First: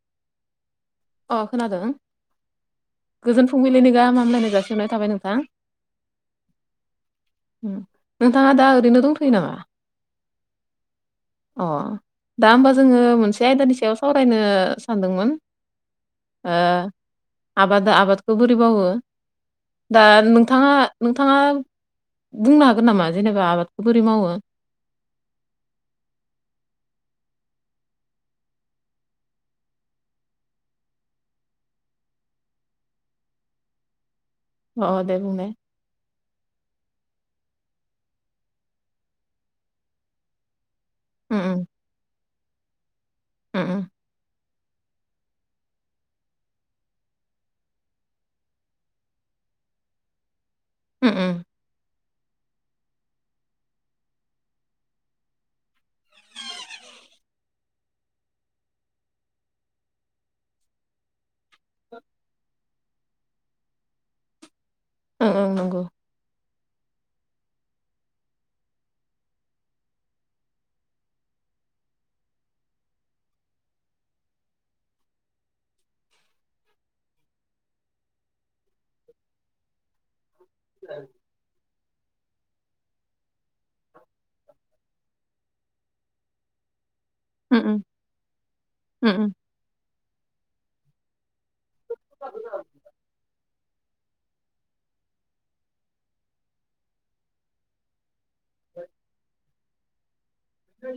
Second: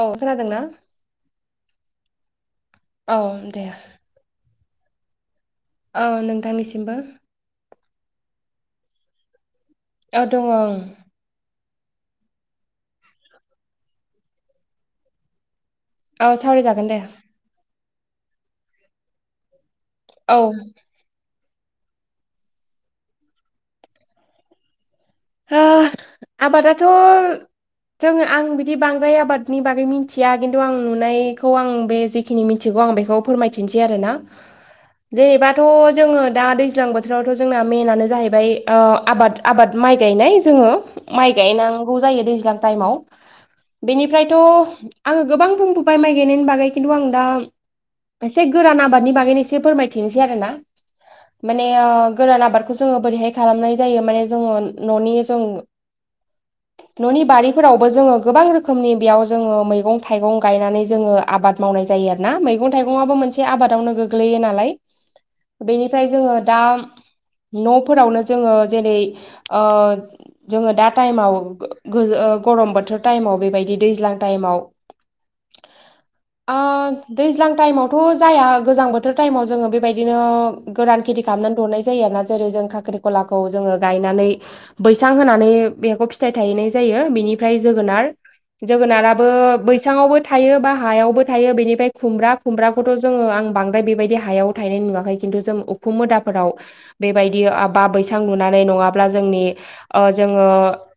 औ खोनादोंना अ खोनादों औ गोजोन दे फुंबिलिनि गाहाम हामलायनाय जासिहरनाय थाबाय नोंथां औ नोंथांनिसिमबो नोंथाङा दा ओरैनो दंथयो नामा? औ दङं ओं अ दा होमबा जोङो मोनसे आयदानि सायाव सावरायनो सानदोंमोन औ सावरायजागोन दे आबाद आबादखौ बोरै मावो दा औ ओ नोंथाङा नोंथाङा बुंनो हागोन नामा जेनेबा आबादखौ बोरै मावो आबादाथ जोङो आं बिदि बांद्राय आबादनि बागै मिथिया खिन्थु आं नुनायखौ आं बे खिनि मिथिगौ आं बेखौ फोरमायथिनोसै आरोना अ दे बुंनाय जेनेबाथ जोङो दा दै दैज्लां बोथोरावथ' जोंना मेनानो जाहैबाय ओ आबाद आबाद माइ गायनाय जोङो माइ उम गायनांगौ जायो दैज्लां टाइमाव उम बेनिफ्रायथ' आङो गोबां बुंबोबाय माइ गायनायनि बागै खिन्थु आं दा एसे गोरान आबादनि बागैनो एसे फोरमायथिनोसै आरो ना उम उम माने गोरान आबादखौ जोङो बोरैहाय खालामनाय जायो माने जोङो ननि जो [inaudible] न'नि बारिफोरावबो जोङो गोबां रोखोमनि बेयाव जोङो मैगं थाइगं गायनानै जोङो आबाद मावनाय जायो आरो ना मैगं थाइगंआबो मोनसे आबादावनो गोग्लैयो नालाय ओं ओं नंगौ बेनिफ्राय जोङो दा न'फोरावनो जोङो जेरै ओ जोङो दा टाइमाव गो गरम बोथोर टाइमाव बेबायदि दैज्लां टाइमाव [inaudible] ओ दैज्लां टाइमावथ' जाया गोजां बोथोर टाइमाव जोङो बेबायदिनो गोरान खेथि खालामनानै दौनाय जायो आरोना जेरै जों खाख्रिखलाखौ जोङो गायनानै बैसां होनानै बेखौ फिथाइ थाहैनाय जायो बिनि फ्राय उम उम जोगोनार उम जोगोनाराबो उम बैसाङावबो थायो बा हायावबो थायो बेनिफ्राय खुमब्रा खुमब्राखौथ' जोङो आं बांद्राय बेबायदि हायाव थायनाय नुवाखै खिन्थु जों उखु मोदाफोराव बेबायदि आब बा बैसां लुनानै नङाब्ला जोंनि ओ जोंगो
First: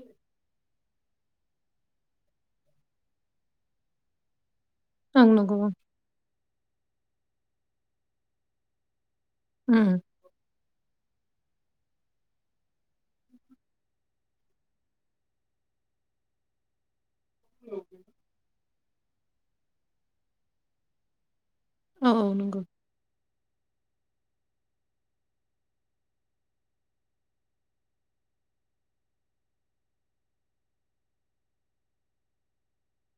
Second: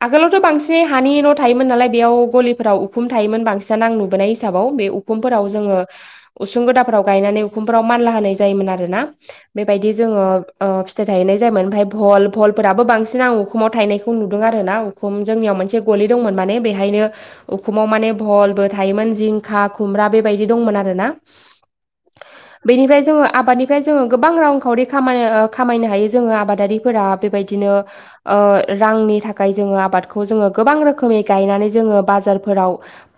आगोलावथ' बांसिन एसे हानि न' थायोमोन नालाय बेयाव गलिफोराव उखुम थायोमोन बांसिन नां नुबोनाय हिसाबाव बे ओं उखुमफोराव नंगौ ओं जोङो उसुं गोदाफोराव गायनानै उखुमफोराव मानला होनाय जायोमोन आरो ना। बेबायदि उम जोङो ओ फिथाइ थाहैनाय जायोमोन ओमफ्राय भल भलफोराबो बांसिन औ उखुमाव थायनायखौ नुदों आर ना उखुम जोंनियाव मोनसे गलि दंमोन माने बेहायनो उखुमाव माने भहलबो थायोमोन जिंखा खुमब्रा बेबायदि दंमोन आरो ना उम औ औ नंगौ बेनिफ्राय जोङो आबादनिफ्राय जोङो गोबां रांखावरि खाम खामायनो हायो जोङो आबादारिफोरा बेबायदिनो ओ रांनि थाखाय जोङो आबादखौ जोङो गोबां रोखोमै गायनानै जोङो बाजारफोराव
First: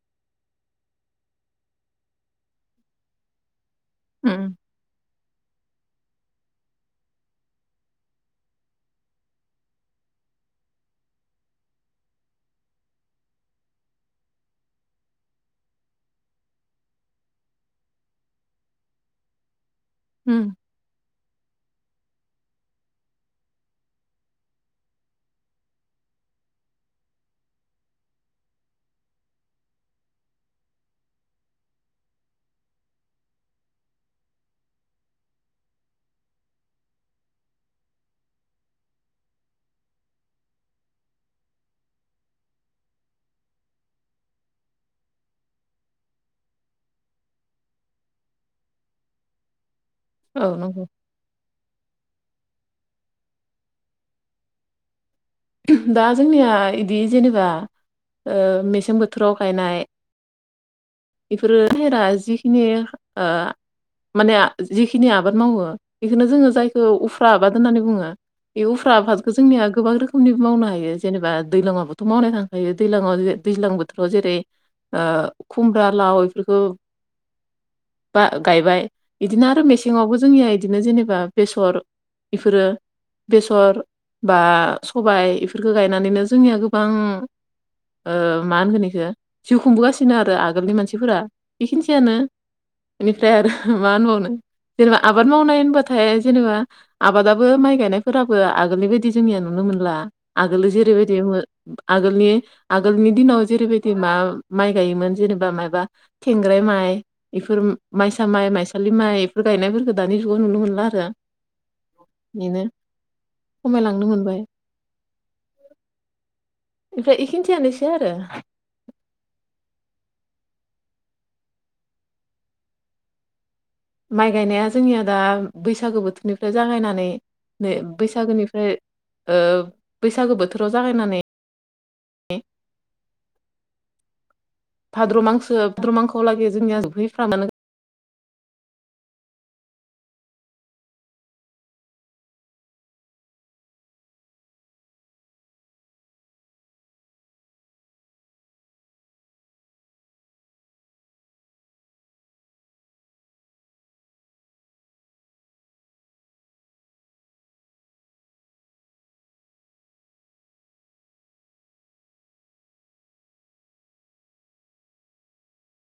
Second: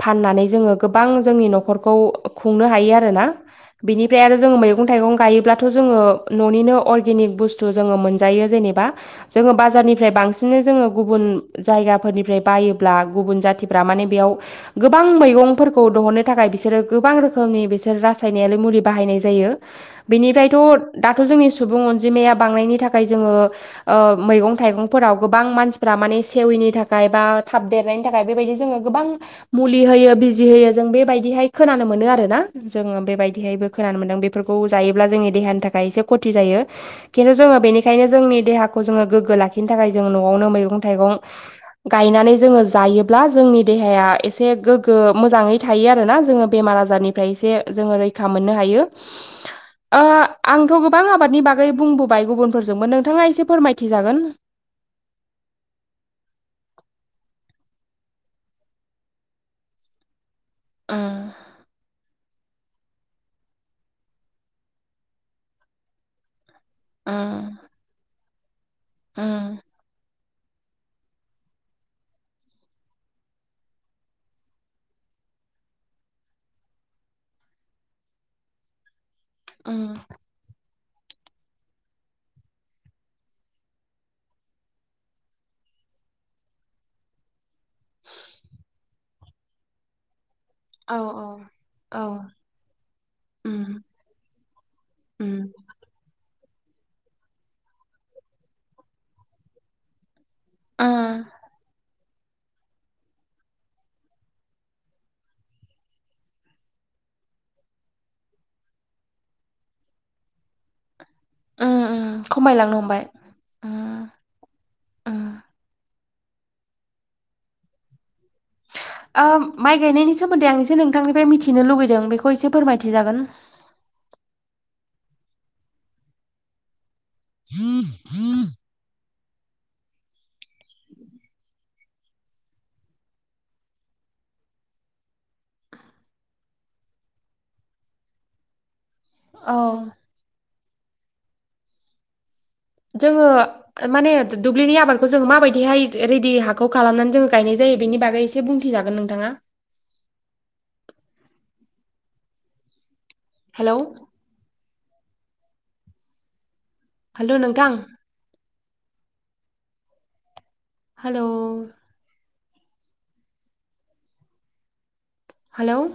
फाननानै जोङो गोबां जोंनि न'खरखौ खुंनो हायो आरोना बिनिफ्राय उम आरो जोङो मैगं मैगं थाइगं गायोब्लाथ' जोङो न'निनो अरगेनिक बुस्थु जोङो मोनजायो जेनेबा जोङो बाजारनिफ्राय बांसिन जोङो गुबुन जायगाफोरनिफ्राय बायोब्ला गुबुन जाथिफ्रा माने बेयाव गोबां मैगंफोरखौ दिहुननो थाखाय बिसोरो गोबां रोखोमनि बिसोर रासायनारि मुलि बाहायनाय जायो उम बिनिफ्रायथ' दाथ' जोंनि सुबुं अनजिमाया बांनायनि थाखाय जोङो ओ मैगं थाइगंफोराव गोबां मानसिफ माने सेवैनि थाखाय बा थाब देरनायनि थाखाय बेबायदि जोङो गोबां मुलि होयो बिजि होयो जों बेबायदिहाय खोनानो मोनो आरो ना। जोङो बेबायदिहायबो खोनानो मोन्दों बेफोरखौ जायोब्ला जोंनि देहानि थाखाय एसे खथि जायो। खिन्थु जोङो बेनिखायनो जोंनि देहाखौ जोङो गोग्गो लाखिनो थाखाय जों न'आवनो मैगं थाइगं गायनानै जोङो जायोब्ला जोंनि देहाया एसे गोग्गो मोजाङै थायो आरोना जोङो बेमार आजारनिफ्राय एसे जोङो रैखा मोननो हायो‌। [inaudible] ओ औ आंथ' नंगौ गोबां आबादनि बागै बुंबोबाय गुबुनफोरजोंमोन नोंथाङा एसे फोरमायथिजागोन दा जोंनिया बिदि जेनेबा ओ मेसें बोथोराव गायनाय उम बेफोरो [unintelligible] जिखिनि ओ माने जिेखिनि आबाद मावो बेखौनो जोङो जायो औ उफ्रा उम आबाद होननानै बुङो बे उफ्रा आबादखौ उम जोंनिया गोबां रोखोमै मावनो हायो जेनेबा दैलांवावबोथ' मावनाय थांखायो दैङाव दै्लां बोथोराव जेरै ओ खुमब्रा लाव बेफोरखौ बा गायबाय बिदिनो आरो उम मेसेंङावबो जोंनिया बिदिनो जेनेबा बेसर, बेफोरो बेसर बा सबाय इफोरखौ गायनानैनो जोंनिया गोबां ओ मा होनगोन बेखौ जिउ खुंबोगासिनो आरो आगोलनि औ मानसिफोरा औ बेखिनिसैयानो। बेनिफ्राय आरो उम मा होनबावनो। जेनेबा आबाद उम मावनाय होनबा नाथाय जेनेबा आबादाबो माइ गायनायफोराबो आगोलनि बायदि जोंनिया नुनो मोनला आगोलो जेरैबायदि उम आगोलनि, आगोलनि दिनाव जेरै बायदि मा माइ गायोमोन जेनेबा माबा थेंग्राय माइ, बेफोर माइसा माइ, माइसालि माइ बेफोर गायनायफोरखौ दानि जुगाव नुनो मोनला आरो। ओ ओ बेनो खमायलांनो हमबाय। उम खमायलांनो मोनबाय। उम ओमफ्राय बेखिनियानोसै आरो। ओ माइ गायनायनि सोमोन्दै आं एसे नोंथांनिफ्राय मिथिनो लुुबैदों बेखौ एसे फोरमायथि जागोन? माइ गायनाया जोंनिया दा, बैसागो बोथोरनिफ्राय जागायनानै नै बैसागोनिफ्राय ओ बैसागो बोथोराव जागायनानै भाद्र' मांखो, भाद्रमांखोलागि जोंनिया जहैफ्रा मानो। औ जोंङो ओ माने, दुब्लिनि आबादखौ जोंङो माबायदिहाय रेडि हाखौ खालामनानै जोंङो गायनाय जायो बेनि बागै एसे बुंथिजागोन नोंथांङा? हेल'- हेल' नोंथां? हेल'- - हे लोव?